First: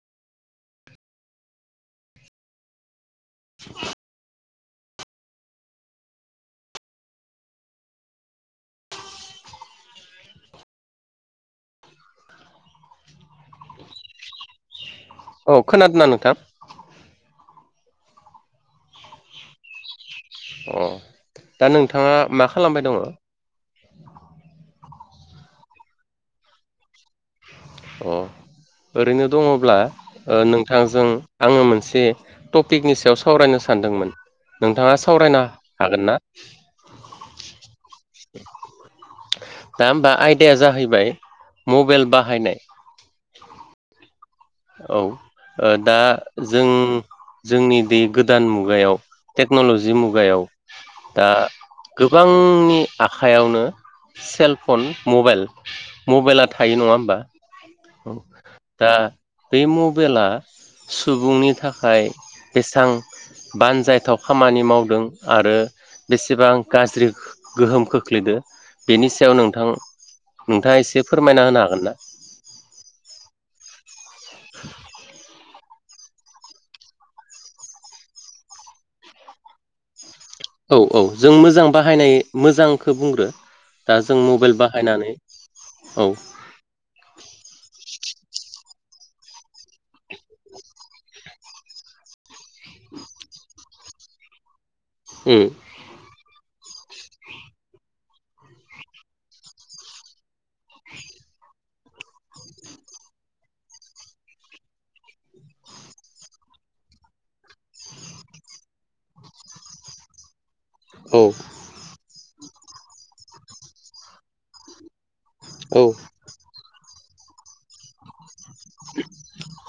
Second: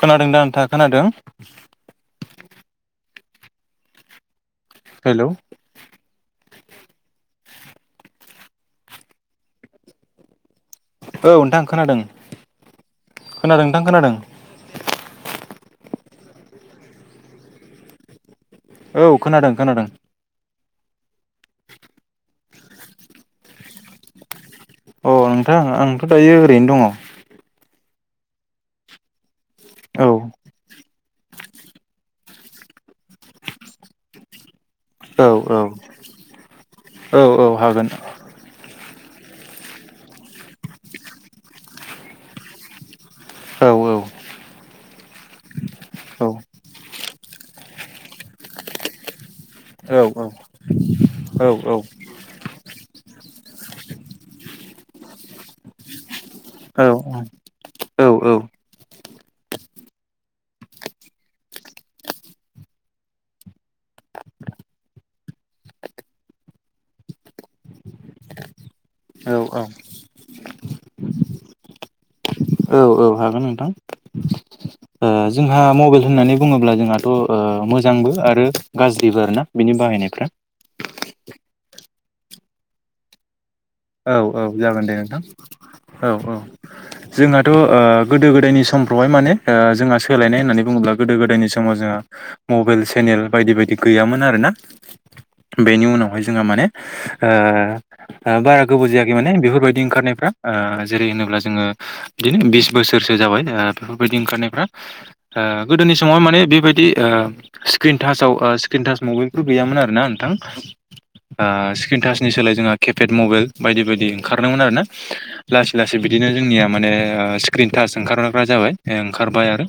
खोनादों दा नोंथा खोनादों? [inaudible] हेलौ औ नोंथां खोनादों खोनादों नोंथां खोनादों। औ खोनादोंना नोंथां। औ खोनादों खोनादों। अ दा नोंथाङा मा खालामबाय दङ। अ नोंथां आंथ' दायो ओरैनो दङ। अ ओरैनो दङब्ला ओ नों थांजों आङो मोनसे टपिकनि सायाव सावरायनो सानदोंमोन। नोंथाङा औ सावरायनो औ हागोन ना? औ हागोन। दा होमबा आयदाया जाहैबाय मबाइल बाहायनाय औ औ ओ दा औ जों जोंनि बे गोदान मुगायाव टेक्न'लजि औ मुगायाव दा औ गोबांनि आखाइयावनो सेलफन मबाइल मबाइला थायो नङा होमबा औ दा बे मबाइला सुबुंनि थाखाय बेसां बानजायथाव खामानि मावदों आरो बेसेबां गाज्रि गोहोम खोख्लैदो बेनि सायाव औ नोंथां नोंथाङा एसे फोरमायना होनो हागोन ना? औ औ हागोन ओं [inaudible] ओ जोंहा मबाइल होननानै बुङोब्ला जोंहाथ' ओ मोजांबो आरो गाज्रिबो आरोना बिनि बाहायनायफ्रा औ औ जों मोजां बाहायनाय मोजांखौ बुंग्रो। दा औ जों औ मबाइल जागोन दे बाहायनानै नोंथां औ औ जोंहाथ' ओ गोदो गोदायनि समफ्रावहाय माने ओ जोंहा सोलायनाय होननानै बुङोब्ला गोदो गोदायनि समाव जोंहा मबाइल से नेल बायदि बायदि गैयामोन आरो ना। उम बेनि उनावहाय जोंहा माने ओ ओ बारा गोबाव जायाखै माने बेफोरबायदि ओंखारनायफ्रा ओ जेरै- होनोब्ला जोङो बिदिनो बिस बोसोरसो जाबाय ओ बेफोरबायदि ओंखारनायफ्रा ओ गोदोनि समाव माने बेबायदि ओ स्क्रिन टाचाव ओ सि क्रिनटास मबाइलफोर गैयोन आरो ना नोंथां औ ओ स्क्रिन टाचनि सोलाय जोंहा केपेड मबाइल बायदि बायदि ओंखारदोंमोन आरो ना। लासै औ लासै बिदिनो जोंनिया माने ओ स्क्रिन टास ओंखार बा जाबाय ओंखारबाय आरो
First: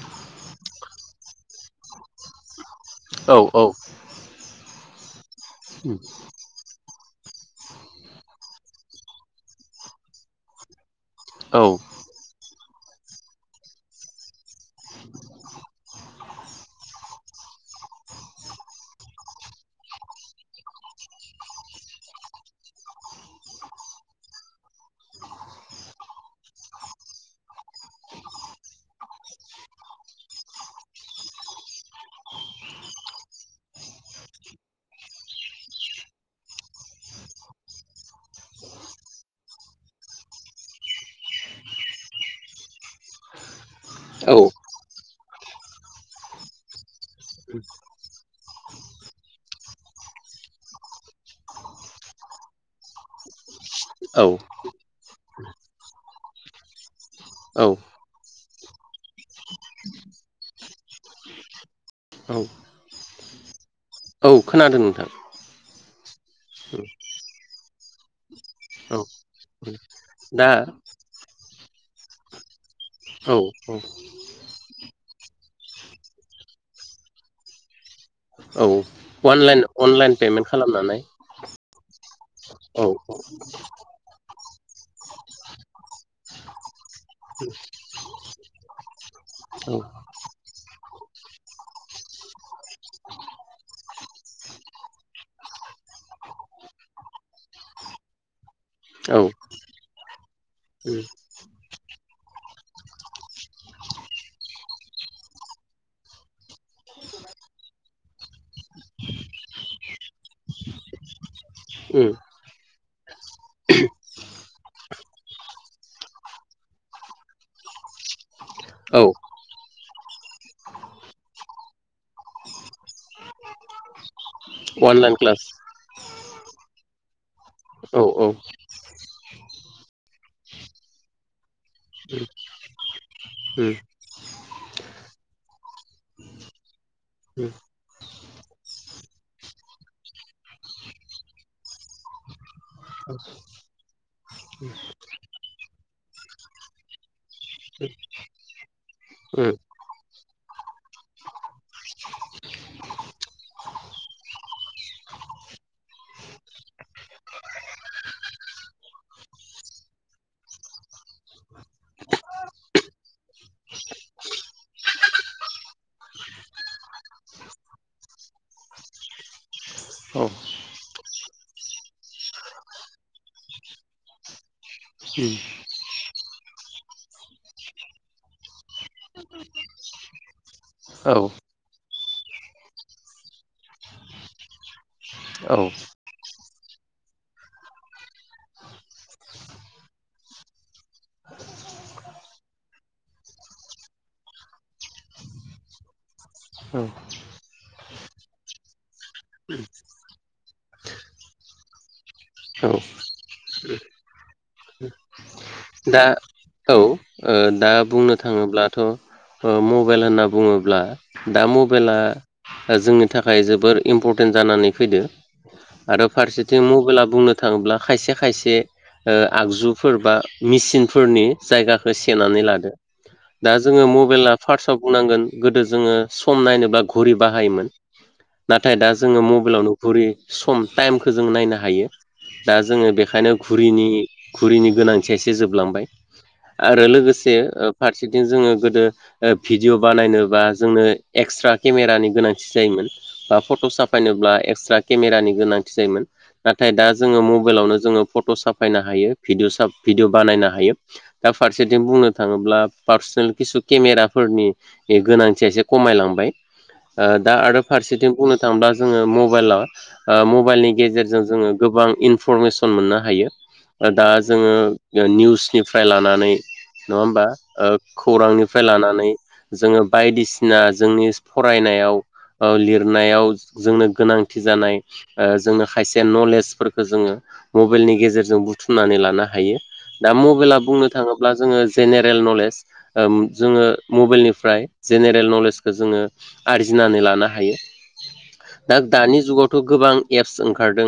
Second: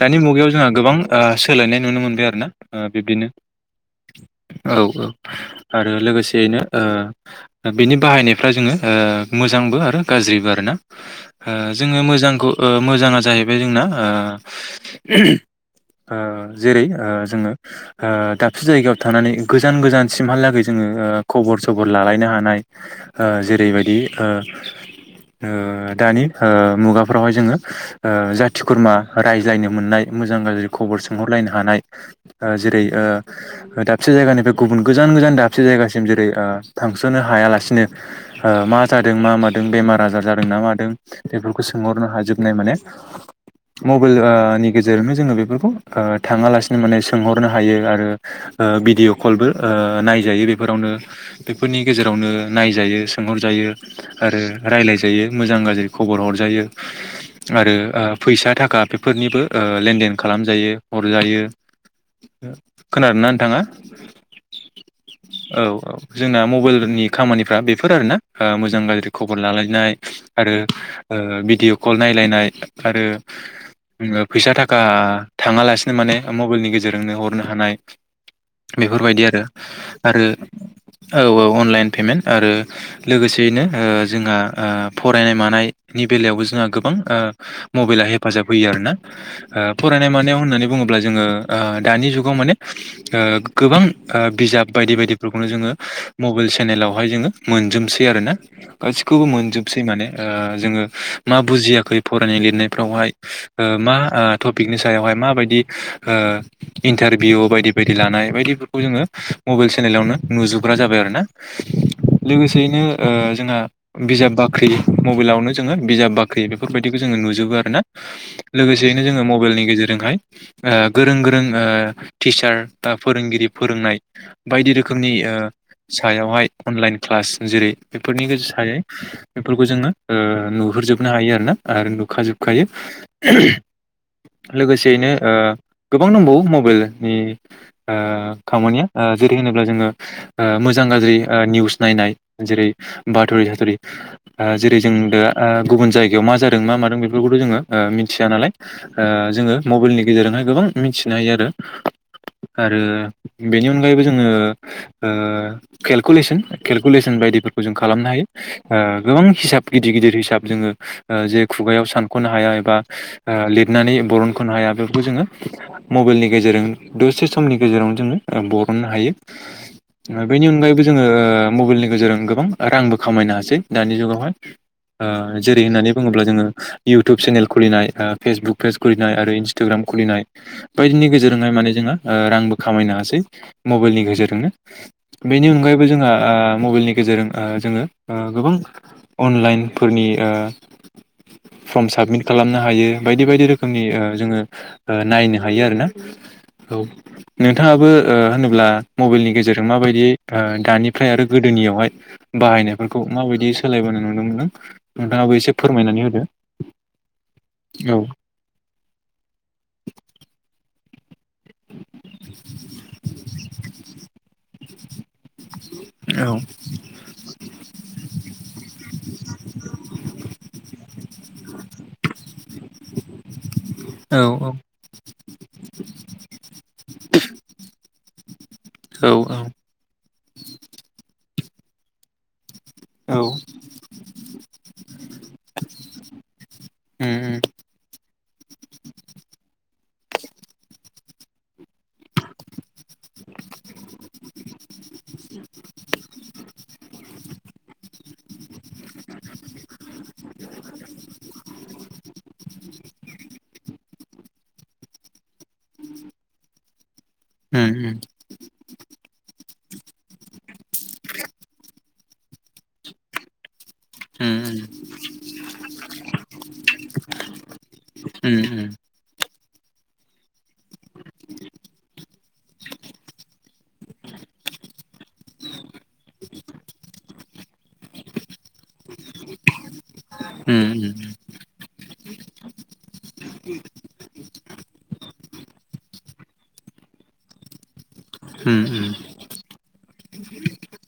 दानि मुगायाव जोंहा गोबां ओ सो सोलायनाय नुनो मोनबाय आरोना ओ बिब्दिनो औ औ औ आरो लोगोसेयैनो ओ बेनि बाहायनायफ्रा जोङो ओ मोजांबो आरो गाज्रिबो आरो ना। ओ औ जोङो मोजांखौ ओ मोजाङा जाहैबाय जोंना ओ [unintelligible] ओ जेरै ओ जोङो ओ दाबसे जायगायाव थानानै गोजान गोजानसिमहालागै जोङो ओ खबर सबर लालायनो हानाय ओ जेरैबायदि ओ ओ दानि ओ मुगाफ्रावहाय जोङो ओ जाथि खुरमा रायज्लायनो मोननाय मोजां गाज्रि खबर सोंहरलायनो हानाय ओ जेरै ओ दाबसे जायगानिफ्राय गुबुन गोजान मोजां दाबसे जायगासिम जेरै ओ थांस'नो हायालासिनो ओ मा जादों मा मादों बेमार आजार जादों ना मादों बेफोरखौ सो सोंहरनो हाजोबनाय माने मबाइल ओ नि गेजेरजोंनो जोङो बेफोरखौ ओ थाङालासिनो माने सोंहरनो हायो आरो ओ भिडिअ कलबो नायजायो बेफोरावनो। बेफोरनि गेजेरावनो नायजायो सोंहरजायो औ आरो रायलायजायो मोजां गाज्रि खबर हरजाय यो औ आरो ओ फैसा थाखा बेफोरनिबो ओ लेनदेन खालामजायो हरजायो। [inaudible] खोनादोंना नोंथाङा? औ खोनादों नोंथां। औ औ जोंना मबाइलनि खामानिफ्रा बेफोर आरो ना मोजां औ गाज्रि खबर लालायनाय। दा आरो औ भिडिअ कल नायलायनाय। आरो औ ङो फैसा थाखा थाङालासिनो माने ओम मबाइलनि गेजेरजोंनो हरनो हानाय। औ बेफोरबायदि आरो अनलाइन अनलाइन आरो पेमेन्ट खालामनानै औ औ अनलाइन पेमेन्ट आरो औ लोगोसेयैनो ओ जों ओ ओ फरायनाय मानायनि बेलायावबो जोंहा गोबां ओ मबाइला हेफाजाब होयो आरोना। ओ फरायनाय मानायाव होननानै बुङो अब्ला जोङो ओ दानि जुगाव माने ओ गोबां ओ बिजाब बायदि बायदिफोरखौनो जोङो मबाइल सेनेलावहाय जोङो मोनजोबसै आरो ना औ गासिखौबो मोनजोबसै माने। ओ जोङो उम मा बुजियाखै फरायनाय लिरनायफ्रावहाय ओ मा ओ टपिकनि सायावहाय मायदि ओ इनटारभिउ बायदि बायदि लानाय बायदिफोर खौ जोंङो मबेल सेनेलावनो नुजोबग्रा जाबाय आरोना। उम लोगोसेयैनो ओ जोंहा बिजाब बाख्रि मबाइलावनो जोङो बिजाब बाख्रि बेफोरबायदिखौ जोङो जों नुजोबो आरोना औ लोगोसेयैनो जोङो मबाइलनि गेजेरजोंहाय ओ गोरों गोरों ओ टिचार दा फोरोंगिरि फोरोंनाय बायदि रोखोमनि अनलाइन क्लास ओ सायावहाय अनलाइन क्लास जेरै औ बेफोरनि औ उम गेजेर सायै बेफोरखौ जोङो ओ नुहुरजोबनो हायो आरोना आरो उम नुखाजोबखायो। लोगोसेयैनो ओ गोबां दंबावो मबाइलनि उम ओ खामानिया ओ जेरै होनोब्ला जोङो ओ मोजां गाज्रि ओ निउस नायनाय जेरै बाथरि साथ'रि ओ जेरै जों दा ओ गुबुन जायगायाव मा जादों मा मादों बेफोरखौथ' जोङो ओ औ मिथिया नालाय औ जोङो मबाइलनि गेजेरजों गोबां मिथिनो हायो आरो आरो बेनि अनगायैबो जोङो [inaudible] केेलकुलेसन केलकुलेसन बायदिफोरखौ जों खालामनो हायो गोबां हिसाब गिदिर गिदिर हिसाब जोङो जे खुगायाव सानख'नो हाया एबा लिरनानै बरनख'नो हाया बेफोरखौ जोङो मबाइलनि गेजेरजों दसे समनि गेजेराव जोङो बरननो हायो उम बेनि अनगायैबो जोङो मबाइलनि गेजेरजों गोबां रांबो खामायनो हासै दानि जुगावहाय जेरै होन्नानै बुङोब्ला जोङो इउटुब चेनेल खुलिनाय फेसबुक पेज खुलिनाय आरो इन्सटाग्राम खुलिनाय बायदिनि गेजेरजोंहाय माने जोंहा रांबो खामायनो हासै मबाइलनि गेजेरजोंनो ए [inaudible] [unintelligible] बेनि अनगायैबो जोंहा मबाइलनि गेजेरजों जोङो गोबां अनलाइनफोरनि ओ फर्म साबमिट खालामनो हायो बायदि बायदि रोखोमनि जोङो नायनो हायो आरोना औ नोंथाङाबो होनोब्ला मबाइलनि गेजेराव जेरै माबायदि दानिफ्राय आरो गोदोनियावहाय औ बाहायनायफोरखौ माबायदि सोलायबोनो नुनो मोनो नोंथाङाबो एसे दा फोरमायनानै होदो औ ओ दा औ बुंनो थाङोब्लाथ' ओ मबाइल होनना बुङोब्ला दा मबाइला जोंनि थाखाय जोबोर इम्परटेन्ट जानानै फैदो। आरो औ फारसेथिं मबाइला बुंनो थाङोब्ला खायसे खायसे ओ आगजुफोरबा मेसिनफोरनि जायगाखौ सेेनानै लादो। दा जोङो औ मबेला फार्स्टआव बुंनांगोन गोदो जोङो सम नायनोब्ला घुरि बाहायोमोन नाथाय दा जोङो औ मबाइलावनो घुरि सम टाइमखौ जों नायनो हायो। दा जोङो औ बेखायनो घुरिनि घुरिनि गोनांथिया एसे जोबलांबाय। बेजों लोगोसे उम ओ फारसेथि जोंङो गोदो ओ भिडिअ बानायनोबा जोंनो एकस्रा केमेरानि गोनांथि जायोमोन। बा फट' साफायनोब्ला एकस्रा केमेरानि गोनां थि जायोमोन नाथाय दा जोङो मबाइलावनो जोङो फट' साफायनो हायो भिडिय' साफाय भिडिअ बानायनो हायो। [inaudible] दा फारसेथिं बुंनो थाङोब्ला पार्सनेल खिसु केमेराफोरनि गोनांथिया एसे खमायलांबाय। बाय दा उम रो फारसेथिं बुंनो थाङोब्ला जोङो मबाइलाव ओ मबाइलनि गेजेरजों जोङो गोबां इनफरमेसन मोननो हायो। दा उम जोङो निउसनिफ्राय लानानै नङा होमबा ओ उम खौरांनिफ्राय लानानै जोङो बायदिसिना जोंनि फरायनायाव ओ लिरनायाव जोंनो गोनांथि जानाय ओ जोंनो खायसे नलेजफोरखौ जोङो मबाइलनि गेजेरजों बुथुमनानै लानो हायो दा उम मबाइला बुंनो थाङोब्ला जोङो जेनेरेल नलेज जोङो मबाइलनिफ्राय जेनेरेल नलेजखौ जों [unintelligible] आरजिनानै लानो हायो। उम दा दानि जुगावथ' गोबां एप्स ओंखारदों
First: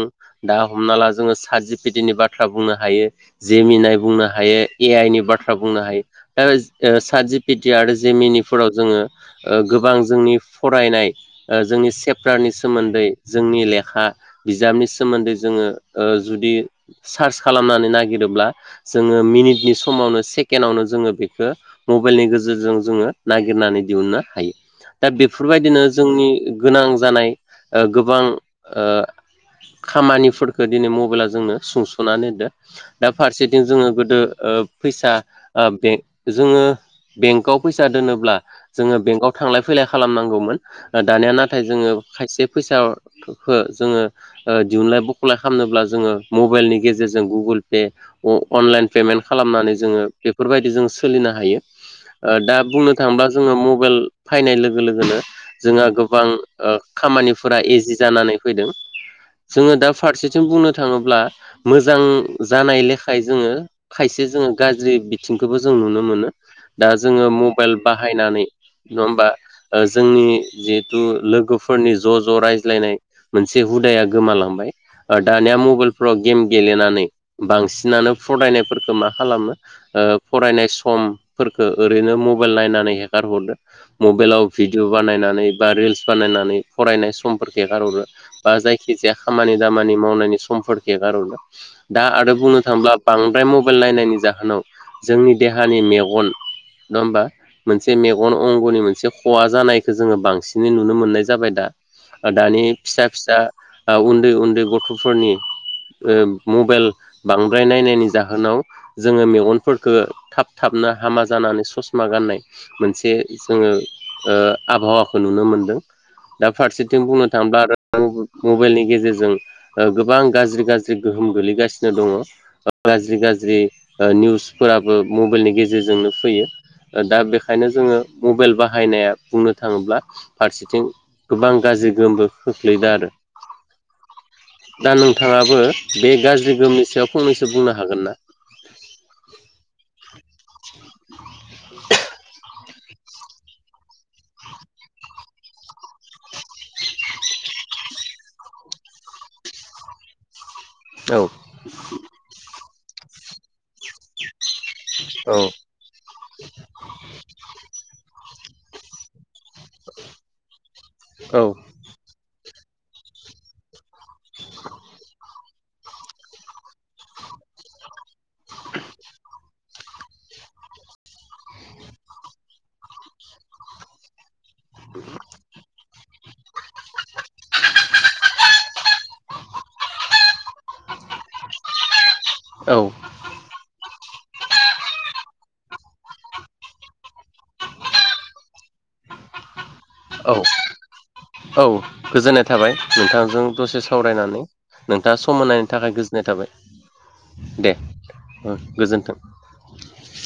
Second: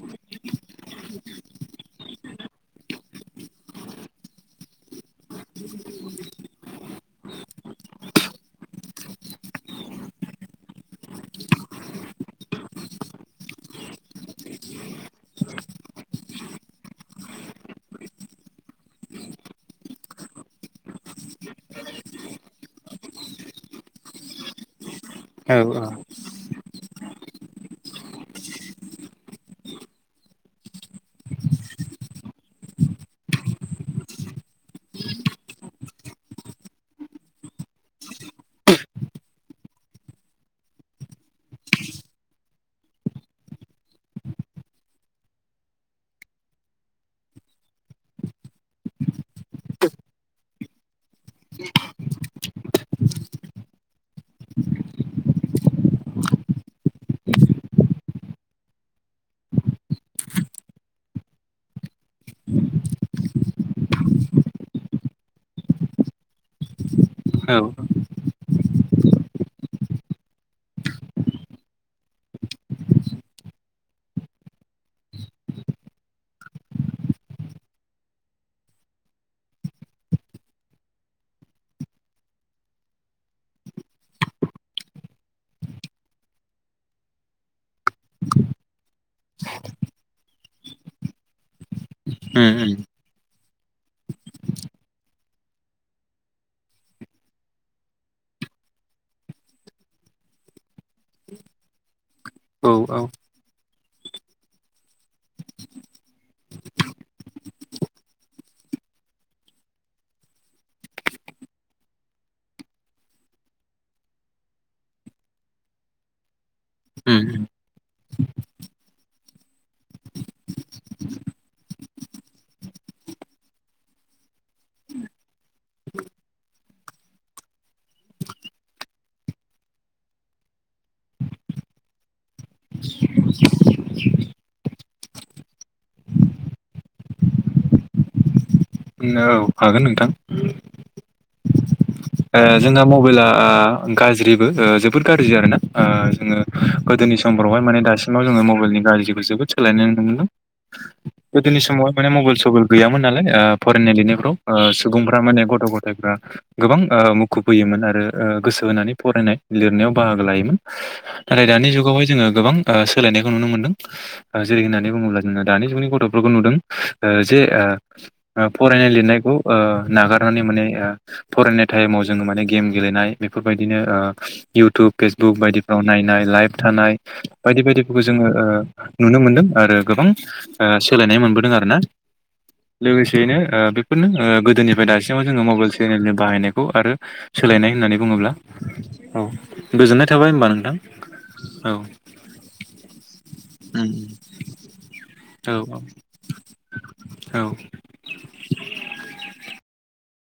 दा हमना ला जोङो सात जिपिटिनि बाथ्रा बाथ्रा बुंनो हायो जेमिनाय बुंनो हायो। ए-आइ नि बाथ्रा बुंनो हायो दा सात जिपिटिन आरो जेमिनिफोराव जोङो ओ गोबां गोबां जोंनि फरायनाय ओ जोंनि सेप्टारनि सोमोन्दै जोंनि लेखा बिजाबनि नि सोमोन्दै जोङो ओ जुदि सार्च खालामनानै नागिरोब्ला जोङो मिनिटनि समावनो सेकेणडआवनो जोङो बेखौ मबाइलनि गेजेरजों जोङो नागिरनानै दिहुननो हायो। दा औ बेफोरबायदिनो जोंनि गोनां जानाय ओ गोबां ओ खामानिफोरखौ दिनै मबाइला जोंनो सुंस'नानै होदों दा फारसेथिं जोङो गोदो ओ फैसा ओ बे जोङो बेंकआव फैसा दोनोब्ला जोङो बेंकआव थांलाय फैलाय खालामनांगौमोन दानिया नाथाय जोङो खायसे फैसाखौ जोङो ओ दिहुनलाय बख'लाय खालामनोब्ला जोङो मबाइलनि गेजेर जों गुगोल पे अनलाइन पेमेन्ट खालामनानै जोङो बेफोरबायदि जों सोलिनो हायो। ओ दा बुंनो थाङोब्ला जोङो मबाइल फैनाय लोगो लोगोनो जोंहा गोबां ओ खामानिफोरा इजि जानानै फैदों। जोङो दा फारसेथिं बुंनो थाङोब्ला मोजां जानाय लेखाय जोङो खायसे जोङो गाज्रि बिथिंखौबो जों नुनो मोनो दा जोङो औ मबाइल उम बाहायनानै नङा होमबा ओ जोंनि जिहेथु लोगोफोरनि ज ज रायज्लायनाय। मोनसे हुदाया गोमालांबाय। दानिया मबाइलफ्राव गेम गेलेनानै बांसिनानो फरायनाय फोरखो मा खालामो ओ फरायनाय समफोरखो ओरैनो मबाइल नायनानै हेगारहरो। मबाइलाव भिडिय बानायनानै बा रिल्स बानायनानै फरायनाय समफोरखो एगार हरो बा जायखिजाया खामानि दामानि मावनायनि समफोर [unintelligible] दा आरो बुंनो उम थाङोब्ला बांद्राय म बाइल नायनायनि जाहोनाव जोंनि देहानि मेगन नङा होमबा मोनसे मेगन अंगनि मोनसे खहा जानायखौ जोङो बांसिनै नुनो मोननाय जाबाय दा। दानि औ औ फिसा फिसा उन्दै उन्दै गथफोरनि ओ मबाइल बांद्राय नायनायनि जाहोनाव जोङो मेगनफोरखो थाब थाबनो हामा जानानै ससमा गाननाय मोनसे जोङो [unintelligible] ओ आबहावाखौ नुनो मोनदों। दा फारसेथिं बुंनो उम थांबा आरो मबाइलनि गेजेरजों गोबां गाज्रि गाज्रि गोहो- म गोग्लैगासिनो दङ गाज्रि गाज्रि जि निउसफोराबो मबाइलनि गेजेरजोंनो फैयो दा बेखायनो जोङो मबाइल बाहायनाया बुंनो थाङोब्ला फारसेथिं गोबां गाज्रि गोहोमबो खोख्लैदों आरो दा नोंथाङाबो बे गाज्रि गोमनि सायाव फंनैसो बुंनो हागोन ना औ हागोन नोंथां [unintelligible] [unintelligible] ओ जोंना मबाइला गाज्रिबो जोबोद गाज्रि आरोना जोङो गोदो नि समफोरावहाय माने दासिमाव जोङो मबाइलनि गाज्रिखौ जोबोद सोलायनाय नुनो मोनदों गोदोनि समावहाय माने मबाइल सबेल गैयामोन नालाय ओ फरायनाय लिरनायफ्राव सुबुंफ्रा माने गथ गथायाइफ्रा गोबां मुखुब होयोमोन आरो गोसो होनानै फरायनाय लिरनायाव बाहागो लायोमोन औ नाथाय दानि जुगावहाय जोङो गोबां ओ सोलायनायखौ नुनो मोनदों जेरै होननानै बुङोब्ला जों दानि जुगनि गथफोरखौ नुदों ओ जे ओ फरायनाय लिरनायखौ ओ नागारनानै माने ओ फरायनाय टाइमाव जोङो माने गेम गेलेनाय बेफोरबायदिनो ओ इउटुब फेसबुक बायदिफ्राव नायनाय लाइभ थानाय बायदि बायदिफोरखौ जोङो ओ नुनो मोनदों आरो गोबां ओ सोलायनाय मोनबोदों आरो ना औ लोगोसेयैनो ओ बेफोरनो ओ गोदोनिफ्राय दासिमाव जोङो मबाइल चेनेलनि बाहायनायखौ खौ आरो सोलायनाय होननानै बुङोब्ला औ गोजोननाय थाबाय औ होमबा नोंथां औ गोजोननाय थाबाय नोंथांजों दसे उम सावरायनानै नोंथाङा सम औ होनायनि थाखाय गोजोननाय औ औ थाबाय दे ओं गोजोन्थों